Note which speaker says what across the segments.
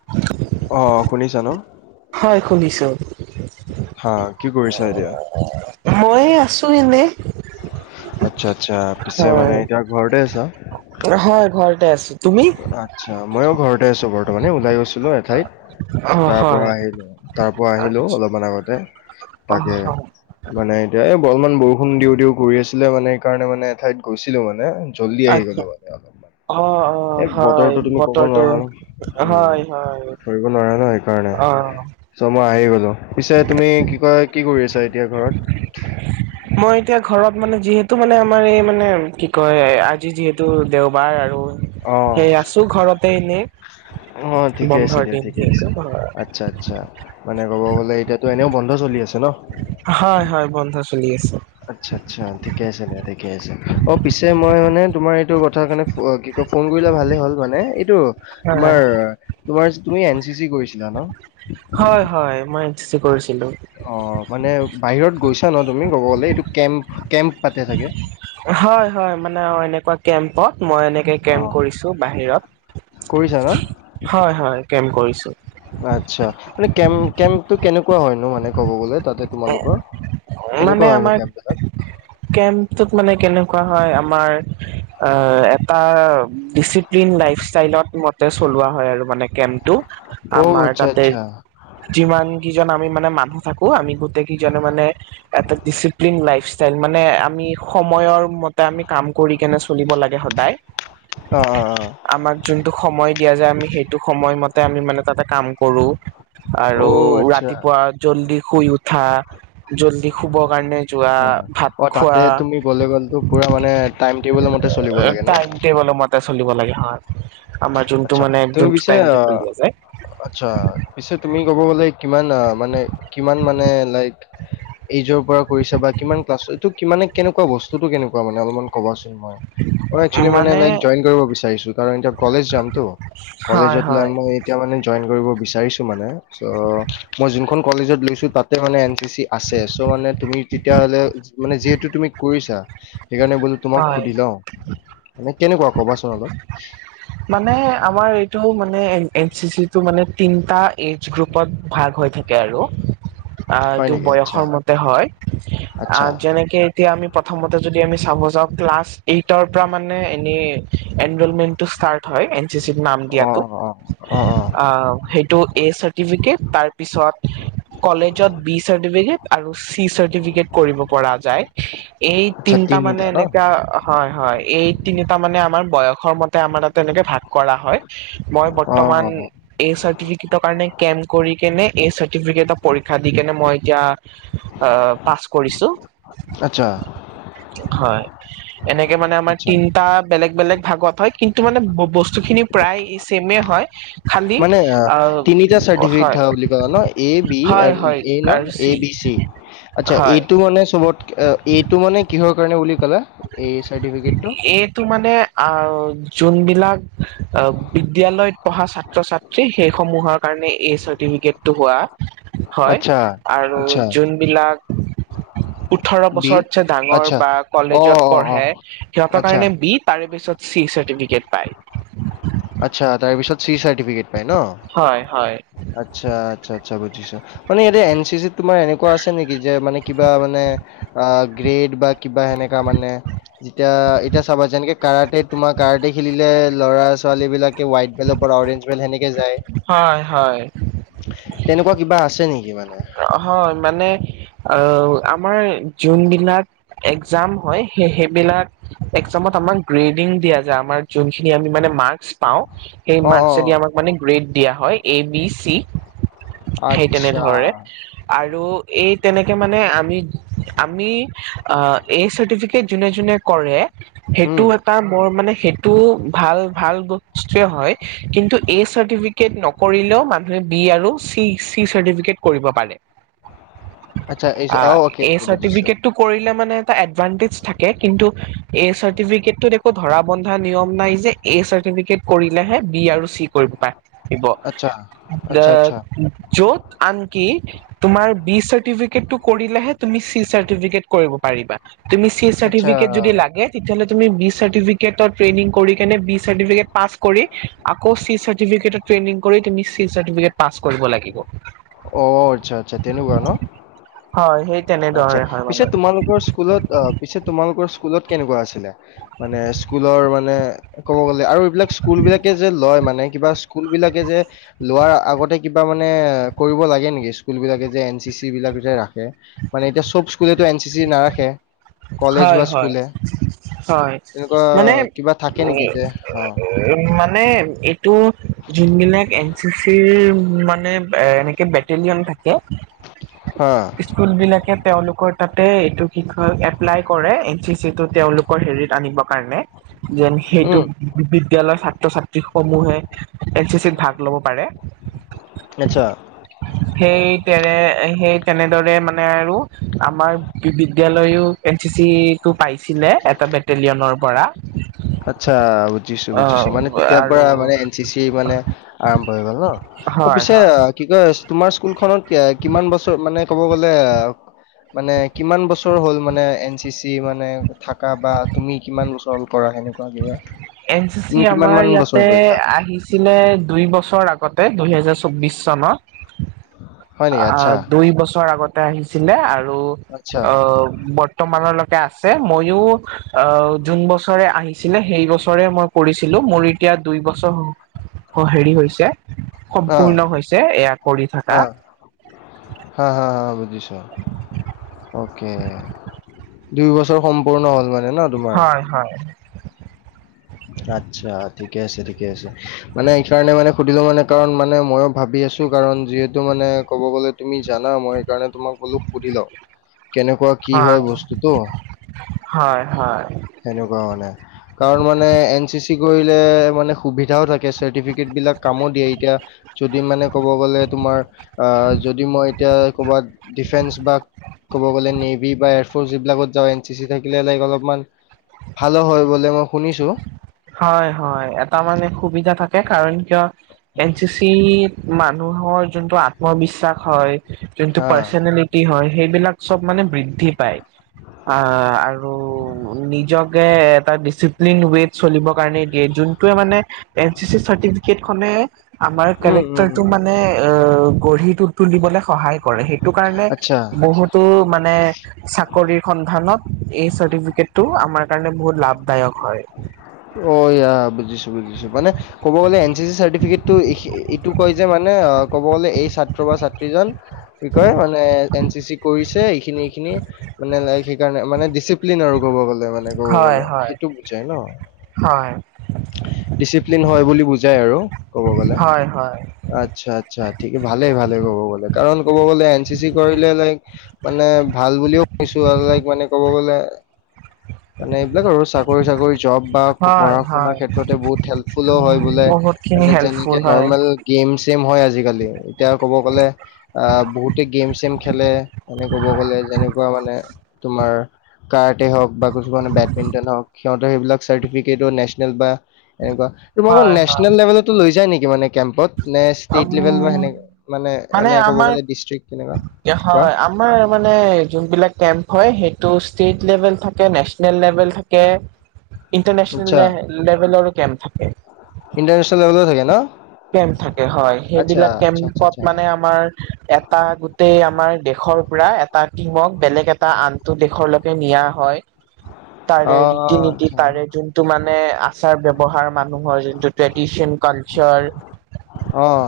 Speaker 1: [inaudible]
Speaker 2: অহ, শুনিছা ন'?
Speaker 1: হয়, শুনিছোঁ।
Speaker 2: হা কি কৰিছা এতিয়া?
Speaker 1: অ' মই এই আছোঁ এনে।
Speaker 2: আচ্ছা-আচ্ছা পিছে মানে এতিয়া ঘৰতে আছা?
Speaker 1: হয়, ঘৰতে আছোঁ তুমি?
Speaker 2: আচ্ছা ময়ো ঘৰতে আছো বৰ্তমানে ওলাই গৈছিলোঁ এঠাইত।
Speaker 1: অ
Speaker 2: তাৰ
Speaker 1: হয়
Speaker 2: পৰা আহিলোঁ তাৰ পৰা আহিলোঁ অলপমান আগতে
Speaker 1: অ
Speaker 2: তাকে
Speaker 1: হয়
Speaker 2: মানে এতিয়া এই অলপমান বৰষুণ দিওঁ-দিওঁ কৰি আছিলে মানে সেইকাৰণে মানে এঠাইত গৈছিলোঁ মানে। জল্দি আহি গ'লো মানে আৰু
Speaker 1: অ'-অ' হয় বতৰটো
Speaker 2: নোৱাৰা
Speaker 1: হয়-হয়।
Speaker 2: একো নোৱাৰে ন' সেইকাৰণে চ' মই আহি গ'লো। পিছে তুমি কি কয় কি কৰি আছা এতিয়া ঘৰত?
Speaker 1: মই এতিয়া ঘৰত মানে যিহেতু মানে আমাৰ এই মানে কি কয় আজি যিহেতু দেওবাৰ আৰু
Speaker 2: অ'।
Speaker 1: সেই আছোঁ ঘৰতে এনেই। বন্ধৰ দিন যিহেতু [unintelligible]
Speaker 2: আচ্ছা-আচ্ছা। মানে ক'ব গ'লে এতিয়াতো এনেও বন্ধ চলি আছে ন'?
Speaker 1: হয়-হয় বন্ধ চলি আছে।
Speaker 2: আচ্ছা-আচ্ছা ঠিকে আছে দিয়া ঠিকে আছে। অ' পিছে মই মানে তোমাৰ এইটো কথা কাৰণে ফোন কি ফোন কৰিলে ভালে হ'ল মানে এইটো
Speaker 1: হয়
Speaker 2: তোমাৰ তোমাৰ তুমি এন চি চি কৰিছিলা ন'?
Speaker 1: হয়-হয় মই এন চি চি কৰিছিলোঁ।
Speaker 2: অ' মানে বাহিৰত গৈছা ন' তুমি ক'ব গ'লে এইটো কেম্প-কেম্প পাতে চাগে।
Speaker 1: হয়-হয় মানে অ' এনেকুৱা কেম্পত মই এনেকে কেম্প
Speaker 2: অ'
Speaker 1: কৰিছোঁ বাহিৰত
Speaker 2: কৰিছা ন?
Speaker 1: হয়-হয় কেম্প কৰিছোঁ।
Speaker 2: আচ্ছা মানে কেম্প কেম্পটো কেনেকুৱা হয়নো মানে ক'ব গ'লে তাতে তোমালোকৰ কেনেকুৱা
Speaker 1: মানে
Speaker 2: হয়নো
Speaker 1: আমাৰ
Speaker 2: কেম্পকেইটা
Speaker 1: কেম্পটোত মানে কেনেকুৱা হয় আমাৰ অ' এটা ডিচি ডিচিপ্লিন লাইফ ষ্টাইলত মতে চলোৱা হয় আৰু মানে কেম্পটো।
Speaker 2: অ'
Speaker 1: আমাৰ
Speaker 2: আচ্ছা
Speaker 1: তাতে
Speaker 2: আচ্ছা
Speaker 1: যিমান কিজন আমি মানে মানুহ থাকো আমি গোট গোটেই কিজনে মানে এটা ডিচিপ্লিন লাইফ ষ্টাইল মানে আমি সময়ৰ মতে আমি কাম কৰি কেনে চলিব লাগে সদায়
Speaker 2: অ'-অ'-অ'
Speaker 1: আমাক যোনটো সময় দিয়া যায় আমি সেইটো সময়মতে আমি মানে তাতে কাম কৰোঁ
Speaker 2: অ'
Speaker 1: আৰু
Speaker 2: অ' আচ্ছা।
Speaker 1: ৰাতিপুৱা জল্দি শুই উঠা, জল্দি শুব কাৰণে যোৱা ভাত
Speaker 2: অ' তাতে
Speaker 1: খোৱা
Speaker 2: তুমি গলে গ'লো পুৰা মানে টাইম টেবুলৰ মতে চলিব লাগে ন'।
Speaker 1: টেলৰ মতে চলিব লাগে হা আমাৰ যোনটো
Speaker 2: আচ্ছা
Speaker 1: মানে
Speaker 2: তুমি
Speaker 1: যোনটো
Speaker 2: পিছে
Speaker 1: টাইম
Speaker 2: অ
Speaker 1: দিয়া যায়।
Speaker 2: আচ্ছা পিছে তুমি ক'ব গ'লে কিমান মানে কিমান মানে লাইক এইজৰ পৰা কৰিছাঁ বা কিমান ক্লাছটো কিমানে কেনেকুৱা বস্তুটো কেনেকুৱা মানে অলপমান ক'বা চোন হয় মানে একচোৱেলি মানে লাইক জইন কৰিব বিচাৰোঁ কাৰণ এতিয়া কলেজ যাম।
Speaker 1: হয়
Speaker 2: কলেজত [unintelligible]
Speaker 1: হয়
Speaker 2: মই এতিয়া মানে জইন কৰিব বিচাৰিছোঁ মানে, চৌ মই যোনখন কলেজত লৈছোঁ তাতে মানে এন চি চি আছে চ' মানে তুমি তেতিয়াহ'লে মানে যিহেতু তুমি কৰিছাঁ। সেইকাৰণে বোলো তোমাক
Speaker 1: হয়
Speaker 2: সুধি লওঁ মানে কেনেকুৱা ক'বাচোন অলপ।
Speaker 1: [unintelligible] মানে আমাৰ এইটো মানে এন চি চিটো মানে তিনিটা এজ গ্ৰুপত ভাগ হৈ থাকে আৰু
Speaker 2: হয়
Speaker 1: এইটো
Speaker 2: নেকি আচ্ছা
Speaker 1: বয়সৰ মতে হয়
Speaker 2: আচ্ছা
Speaker 1: অ' যেনেকে এতিয়া আমি প্ৰথমতে যদি আমি চাব যাওঁ ক্লাছ এইটৰ পৰা মানে এনে এনৰলমেণ্টো ষ্টাৰ্ট হয় এনে চি চিত নাম
Speaker 2: অ
Speaker 1: দিয়াটো।
Speaker 2: অ অ অ অ
Speaker 1: আহ, সেইটো এ চাৰ্টিফিকেট তাৰপিছত কলেজত বি চাৰ্টিফিকেট আৰু চি চাৰ্টিফিকেট কৰিব পৰা যায়। এই
Speaker 2: আচ্ছা
Speaker 1: তিনিটা মানে
Speaker 2: ন
Speaker 1: এনেকা হয় -হয় এই তিনিটা মানে আমাৰ বয়সৰ মতে আমাৰ তাতে এনেকে ভাগ কৰা হয় মই
Speaker 2: অ
Speaker 1: বৰ্তমান এ চাৰ্টিফিকেটৰ কাৰণে কেম্প কৰি কেনে এ চাৰ্টিফিকেটৰ পৰীক্ষা দি কেনে মই এতিয়া আহ, পাছ কৰিছোঁ।
Speaker 2: আচ্ছা।
Speaker 1: হয় এনেকে মানে আমাক
Speaker 2: আচ্ছা
Speaker 1: টা বেলেগ -বেলেগ ভাগত হয় কিন্তু মানে বস্তু খিনি প্ৰায় ছেমে হয় খালি
Speaker 2: মানে অ, তিনিটা
Speaker 1: আহ হয়
Speaker 2: চাৰ্টিফিকেট ধৰ বুলি ক ন, এ বি
Speaker 1: হয় হয়
Speaker 2: [unintelligible] এ ন, এ
Speaker 1: আৰ্চি
Speaker 2: বি চি। আচ্ছা
Speaker 1: হয়
Speaker 2: এইটো মানে চবত এইটো মানে কিহৰ কাৰণে বুলি ক'লা? এ চাৰ্টিফিকেটটো?
Speaker 1: এ টো মানে [unintelligible] যোনবিলাক অ, বিদ্যালয়ত পঢ়া ছাত্ৰ -ছাত্ৰী সেইসমূহক কাৰণে এই চাৰ্টিফিকেট টো হোৱা হয়
Speaker 2: আচ্ছা
Speaker 1: আৰু
Speaker 2: আচ্ছা
Speaker 1: যোনবিলাক ওঠৰ
Speaker 2: বি
Speaker 1: বছৰতছে ডাঙৰ
Speaker 2: আচ্ছা
Speaker 1: বা
Speaker 2: অ
Speaker 1: কলেজত
Speaker 2: অ অ
Speaker 1: পঢ়ে সিহঁতৰ
Speaker 2: আচ্ছা
Speaker 1: কাৰণে বি তাৰে পিছত চি চাৰ্টিফিকেট পায়।
Speaker 2: আচ্ছা তাৰেপিছত চি চাৰ্টিফিকেট পাই ন?
Speaker 1: হয় হয়
Speaker 2: আচ্ছা- আচ্ছা -আচ্ছা বুজিছোঁ মানে এতিয়া এন চি চিত তোমাৰ এনেকুৱা আছে নেকি যে মানে কিবা মানে অ, গ্ৰেড বা কিবা সেনেকা মানে যেতিয়া এতিয়া চাবা যেনেকে কাৰাতে তোমাৰ কাৰাতে খেলিলে ল'ৰা ছোৱালী বিলাকে হোৱাইট বেলৰ পৰা অৰেঞ্জ বেল সেনেকে যায়।
Speaker 1: হয়- হয়।
Speaker 2: তেনেকুৱা কিবা আছে নেকি মানে?
Speaker 1: অ, হয় মানে আহ, আমাৰ জোনবিলাক একজাম হয় সে -সেইবিলাক একজামত আমাক গ্ৰেডিং দিয়া যায় আমাৰ যোনখিনি আমি মানে মাৰ্ক্স পাওঁ। সেই
Speaker 2: অ', অ',
Speaker 1: মাৰ্কচেদি
Speaker 2: অ',
Speaker 1: আমাক মানে গ্ৰেড দিয়া হয় এ বি চি সেই তেনে
Speaker 2: আচ্ছা।
Speaker 1: ধৰে। আৰু এই তেনেকে মানে আমি -আমি আহ এই চাৰ্টিফিকেট যোনে- যোনে কৰে সেইটো
Speaker 2: হুম,
Speaker 1: এটা বৰ মানে সেইটো ভাল -ভাল বস্তুয়ে হয় কিন্তু এ চাৰ্টিফিকেট নকৰিলেও মানুহে বি আৰুি চি- চি চাৰ্টিফিকেট কৰিব পাৰে
Speaker 2: আচ্ছা এইচ
Speaker 1: আ,
Speaker 2: অ' অ'কে,
Speaker 1: এ
Speaker 2: অ'কে বুজিছোঁ।
Speaker 1: চাৰ্টিফিকেট টো কৰিলে মানে এটা এডভান্টেচ থাকে, কিন্তু এ চাৰ্টিফিকেটটোত ধৰা বন্ধা নিয়ম নাই যে এ চাৰ্টিফিকেট কৰিলেহে বি আৰু চি কৰিব পাই। দিব
Speaker 2: আচ্ছা, আচ্ছা,
Speaker 1: [unintelligible]
Speaker 2: আচ্ছা,
Speaker 1: য'ত আনকি তোমাৰ বি চাৰ্টিফিকেটটো কৰিলেহে তুমি চি চাৰ্টিফিকেট কৰিব পাৰিবা। তুমি চি
Speaker 2: আচ্ছা।
Speaker 1: চাৰ্টিফিকেট যদি লাগে তেতিয়াহ'লে তুমি বি চাৰ্টিফিকেটত ট্ৰেইনিং কৰি কেনে বি চাৰ্টিফিকেট পাছ কৰি আকৌ চি চাৰ্টিফিকেটট ট্ৰেইনিং কৰি তুমি চি চাৰ্টিফিকেট পাছ কৰিব লাগিব।
Speaker 2: অ, আচ্ছা। আচ্ছা তেনেকুৱা ন?
Speaker 1: হয় সেই
Speaker 2: আচ্ছা
Speaker 1: তেনেদৰে হয় মানে
Speaker 2: পিছে তোমালোকৰ স্কুলত‌ অ' পিছে তোমালোকৰ স্কুলত কেনেকুৱা আছিলে? মানে স্কুলৰ মানে ক'ব গ'লে আৰু এইবিলাক স্কুল বিলাকে যে লয় মানে কিবা স্কুল বিলাকে যে লোৱাৰ আগতে কিবা মানে কৰিব লাগে নেকি, স্কুল বিলাকে যে এন চি চি বিলাক যে ৰাখে? মানে এতিয়া চব স্কুলেটো এন চি চি নাৰাখে। কলেজ বা
Speaker 1: হয়-
Speaker 2: স্কুলে
Speaker 1: হয়-হয়
Speaker 2: তেনেকুৱা
Speaker 1: মানে
Speaker 2: কিবা থাকে
Speaker 1: [unintelligible]
Speaker 2: নেকি যে অ
Speaker 1: উম, মানে এইটো যোন বিলাক এন চি চিৰ মানে এনেকে টেলিয়াম থাকে
Speaker 2: হা
Speaker 1: স্কুলবিলাকে তেওঁলোকৰ তাতে এইটো কি কয় এপ্লাই কৰে এন চি চিটো তেওঁলোকৰ হেৰিত আনিবৰ কাৰণে। যেন সেইটো
Speaker 2: উম
Speaker 1: বিদ্যালয়ৰ ছাত্ৰ-ছাত্ৰী সমূহে এন চি চিত ভাগ ল'ব পাৰে [unintelligible]
Speaker 2: আচ্ছা।
Speaker 1: সেই তেনে সেই তেনেদৰে মানে আৰু আমাৰ বিদ্যালয়ো এন চি চিটো পাইছিলে এটা বেটেলিয়ানৰ পৰা।
Speaker 2: আচ্ছা
Speaker 1: অ
Speaker 2: বুজিছোঁ-বুজিছোঁ মানে তেতিয়াৰ
Speaker 1: আৰু
Speaker 2: পৰা মানে এন চি চি মানে আৰম্ভ হৈ গ'ল ন'?
Speaker 1: হয়।
Speaker 2: তে
Speaker 1: হয়
Speaker 2: কি কয় তোমাৰ স্কুলখনত কিমান বছৰ মানে ক'ব গ'লে মানে কিমান বছৰ হ'ল মানে এন চি চি মানে থাকা বা তুমি কিমান বছৰ হ'ল পৰা সেনেকুৱা কিবা
Speaker 1: এন চি চি
Speaker 2: তুমি কিমান
Speaker 1: আমাৰ
Speaker 2: মান বছৰ
Speaker 1: ইয়াতে
Speaker 2: কৰিলা?
Speaker 1: আহি আহিছিলে দুই বছৰ আগতে দুইহেজাৰ চৌব্বিশ চনত
Speaker 2: [inaudible] আচ্ছা,
Speaker 1: অ' দুই বছৰ আগতে আহিছিলে আৰু
Speaker 2: আচ্ছা।
Speaker 1: অ' বৰ্তমানলৈকে আছে ময়ো অ' যোন বছৰে আহি আহিছিলে সেই বছৰে মই কৰিছিলোঁ মোৰ এতিয়া দুই বছৰ হেৰি হৈছে
Speaker 2: অ,
Speaker 1: সম্পূৰ্ণ হৈছে এয়া কৰি থাকা।
Speaker 2: হা-হা-হা বুজিছোঁ, অকে দুইবছৰ বছৰ সম্পূৰ্ণ হ'ল মানে ন' তোমাৰ?
Speaker 1: অ' হয়।
Speaker 2: আচ্ছা ঠিকে আছে ঠিকে আছে। মানে এইকাৰণে মানে সুধিলোঁ মানে কাৰণ মানে ময়ো ভাবি আছোঁ কাৰণ যিহেতু মানে ক'ব গ'লে তুমি জানা মই সেইকাৰণে তোমাক বোলো সুধি লওঁ কেনেকুৱা কি হয় বস্তুটো
Speaker 1: হয়-হয়-হয়
Speaker 2: সেনেকুৱা মানে কাৰণ মানে মানে এন চি চি কৰিলে মানে সুবিধাও থাকে চাৰ্টিফিকেট বিলাক কামো দিয়ে এতিয়া যদি মানে ক'ব গ'লে তোমাৰ অ' যদি মই এতিয়া ক'বাত ডিফেন্স বা ক'ব গ'লে নেভি বা এয়াৰফ'ৰ্চ এইবিলাকত যাওঁ এন চি চি থাকিলে লাইক অলপমান ভালো হয় বোলে মই শুনিছোঁ।
Speaker 1: হয়-হয় এটা মানে সুবিধা থাকে কাৰণ কিয় এন চি চি মানুহৰ যোনটো আত্মবিশ্বাস হয় যোনটো পাৰ্চনেলিটি
Speaker 2: হা।
Speaker 1: পাৰ্চনেলিটি হয় সেইবিলাক চব মানে বৃদ্ধি পায়। অ' আৰু নিজকে এটা ডিচিপ্লিন উইথ চলিব কাৰণে দিয়ে যোনটোৱে মানে এন চি চি চাৰ্টিফিকেট খনে আমাৰ
Speaker 2: উম উম।
Speaker 1: কেৰেক্টাৰটো
Speaker 2: উম।
Speaker 1: মানে অ' গঢ়ি তু তুলিবলে সহায় কৰে সেইটো কাৰণে
Speaker 2: আচ্ছা
Speaker 1: বহুতো মানে চাকৰি সন্ধানত এই চাৰ্টিফিকেটটো আমাৰ কাৰণে বহুত লাভদায়ক হয়।
Speaker 2: অ' ইয়া বুজিছোঁ-বুজিছোঁ মানে ক'ব গ'লে এন চি চি চাৰ্টিফিকেটটো এইটো কয় যে মানে ক'ব গ'লে এই ছাত্ৰ বা ছাত্ৰীজন কি কয় মানে এন চি চি কৰিছে। এইখিনি এইখিনি মানে লাইক সেইকাৰণে মানে ডিচিপ্লিন আৰু ক'ব গ'লে। মানে ক'ব
Speaker 1: হয়
Speaker 2: গ'লে
Speaker 1: হয়
Speaker 2: সেইটো বুজাই ন।
Speaker 1: হয়।
Speaker 2: ডিচিপ্লিন হয় বুলি বুজাই আৰু ক'ব গ'লে।
Speaker 1: হয়, হয়,
Speaker 2: আচ্ছা-আচ্ছা ঠিকে ভালে-ভালে ক'ব গ'লে কাৰণ ক'ব গ'লে এন চি চি কৰিলে লাইক মানে ভাল বুলিও শুনিছো আৰু লাইক মানে ক'ব গ'লে। মানে এইবিলাক আৰু চাকৰি ঝাকৰি জব বা
Speaker 1: হয়,
Speaker 2: পঢ়া শুনাৰ
Speaker 1: হয়,
Speaker 2: ক্ষেত্ৰতে বহুত হেল্পফুলো হয়
Speaker 1: উম,
Speaker 2: বোলে
Speaker 1: বহুতখিনি
Speaker 2: মানে যেনেকে
Speaker 1: হেল্পফুল হয়।
Speaker 2: নৰ্মেল গেম চেম হয় আজিকালি এতিয়া ক'ব গ'লে আহ বহুতে গেম চেম খেলে মানে ক'ব গ'লে যেনেকুৱা মানে তোমাৰ কাৰাটে হওঁক বা কিছুমানে বেডমিণ্টন হওঁক সিহঁতে সেইবিলাক চাৰ্টিফিকেটো নেচনেল বা এনেকুৱা তোমালোকৰ
Speaker 1: হয়, হয়,
Speaker 2: নেচনেল লেবেলটো লৈ যায় নেকি মানে কেম্পত? নে ষ্টেট লেবেল বা
Speaker 1: উম,
Speaker 2: সেনে মানে মানে ক'ব গ'লে ডিষ্ট্ৰিক্ট তেনেকুৱা কোৱা?
Speaker 1: হয়, আমাৰ মানে যোনবিলাক কেম্প হয় সেইটো ষ্টেট লেবেল থাকে নেচনেল লেবেল থাকে। ইণ্টাৰনেচনেল
Speaker 2: আচ্ছা
Speaker 1: লে লেবেলৰো কেম্প থাকে।
Speaker 2: ইণ্টাৰনেচনেল লেবেলৰো থাকে ন?
Speaker 1: কেম্প থাকে হয়,
Speaker 2: আচ্ছা
Speaker 1: সেইবিলাক
Speaker 2: আচ্ছা আচ্ছা
Speaker 1: কেম্পত
Speaker 2: আচ্ছা
Speaker 1: মানে আমাৰ। এটা গোটেই আমাৰ দেশৰ পৰা এটা টিমক বেলেগ এটা আন টো দেশলৈকে নিয়া হয়। তাৰে
Speaker 2: অ',
Speaker 1: ৰীতি-নীতি
Speaker 2: আচ্ছা
Speaker 1: তাৰে যোনটো মানে আচাৰ ব্যৱহাৰ মানুহৰ যোনটো ট্ৰেডিচন কালচাৰ।
Speaker 2: অহ।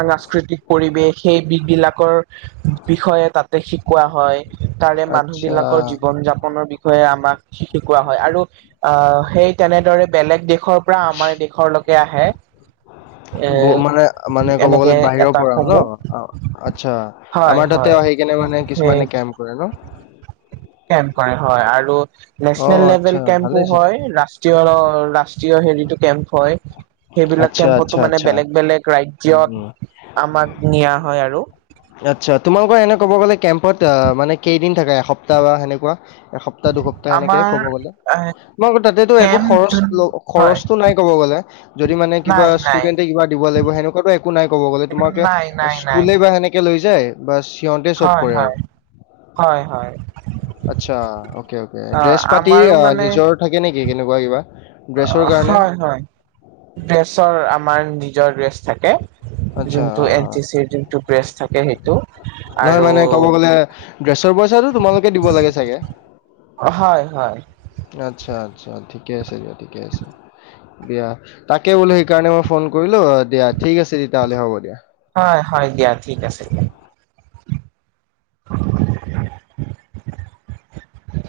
Speaker 1: সাংস্কৃতিক পৰিৱেশ সেই বিধ বিলাকৰ বিষয়ে তাতে শিকোৱা হয়। তাৰে মানুহ
Speaker 2: আচ্ছা
Speaker 1: বিলাকৰ জীৱন যাপনৰ বিষয়ে আমাক শিকোৱা হয়। আৰু আহ সেই তেনেদৰে বেলেগ দেশৰ পৰা আমাৰ দেশৰলৈকে আহে। এ
Speaker 2: বো মানে মানে ক'ব
Speaker 1: এনেকে
Speaker 2: গ'লে বাহিৰৰ
Speaker 1: এটা
Speaker 2: পৰাও ন?
Speaker 1: সমূহ
Speaker 2: অঁ। আচ্ছা,
Speaker 1: হয়
Speaker 2: আমাৰ তাতে
Speaker 1: হয়
Speaker 2: আহি কেনে মানে
Speaker 1: সেই
Speaker 2: কিছুমানে কেম্প কৰে ন?
Speaker 1: কেম্প কৰে হয়। আৰু নেচনেল
Speaker 2: অ', আচ্ছা
Speaker 1: লেবেল কেম্পো
Speaker 2: ভালেই চোন
Speaker 1: হয় ৰাষ্ট্ৰীয় ৰাষ্ট্ৰীয় হেৰীটো কেম্প হয়। সেই
Speaker 2: আচ্ছা
Speaker 1: কেম্পটো
Speaker 2: আচ্ছা
Speaker 1: মানে
Speaker 2: আচ্ছা
Speaker 1: বেলেগ বেলেগ ৰাজ্যত
Speaker 2: উম,
Speaker 1: আমাক নিয়া হয় আৰু।
Speaker 2: আচ্ছা তোমালোকৰ এনে ক'ব গ'লে কেম্পত আ মানে কেইদিন থাকা এসপ্তাহ বা সেনেকুৱা? এসপ্তাহ দুসপ্তাহ এনেকে
Speaker 1: আমাৰ
Speaker 2: ক'ব গ'লে, মই আকৌ তাতেটো একো
Speaker 1: কেম্প
Speaker 2: খৰচ
Speaker 1: যোন
Speaker 2: ল
Speaker 1: হয়
Speaker 2: খৰচটো নাই ক'ব গ'লে। যদি মানে কিবা
Speaker 1: নাই নাই
Speaker 2: ষ্টুডেণ্টে কিবা দিব লাগিব সেনেকুৱাতটো একো নাই ক'ব গ'লে তোমাৰোকে
Speaker 1: নাই নাই নাই
Speaker 2: স্কুলে বা সেনে কে লৈ যায়। বাচ সিহঁতে
Speaker 1: হয় হয়, হয় হয়।
Speaker 2: আচ্ছা। Okay okay.
Speaker 1: অ
Speaker 2: ড্ৰেছ পাতি
Speaker 1: আমাৰো
Speaker 2: আ
Speaker 1: মানে
Speaker 2: নিজৰ থাকে নেকি কেনেকুৱা কিবা ড্ৰেছৰ কাৰণে?
Speaker 1: হয় হয় ড্ৰেছৰ আমাৰ নিজৰ ড্ৰেছ থাকে।
Speaker 2: আচ্ছা,
Speaker 1: যোনটো
Speaker 2: অ',
Speaker 1: এন
Speaker 2: অ'।
Speaker 1: চি চিৰ যোনটো ড্ৰেছ থাকে সেইটো আৰু
Speaker 2: এ। ড্ৰেছৰ পইচাটো তোমালোকে দিব লাগে চাগে?
Speaker 1: অঁ হয় হয়।
Speaker 2: আচ্ছা আচ্ছা ঠিকে আছে দিয়া ঠিকে আছে। দিয়া, তাকে বোলো সেইকাৰণে মই ফোন কৰিলো দিয়া ঠিক আছে তেতিয়াহ'লে হ'ব দিয়া।
Speaker 1: হয় হয় দিয়া ঠিক আছে দিয়া। [unintelligible]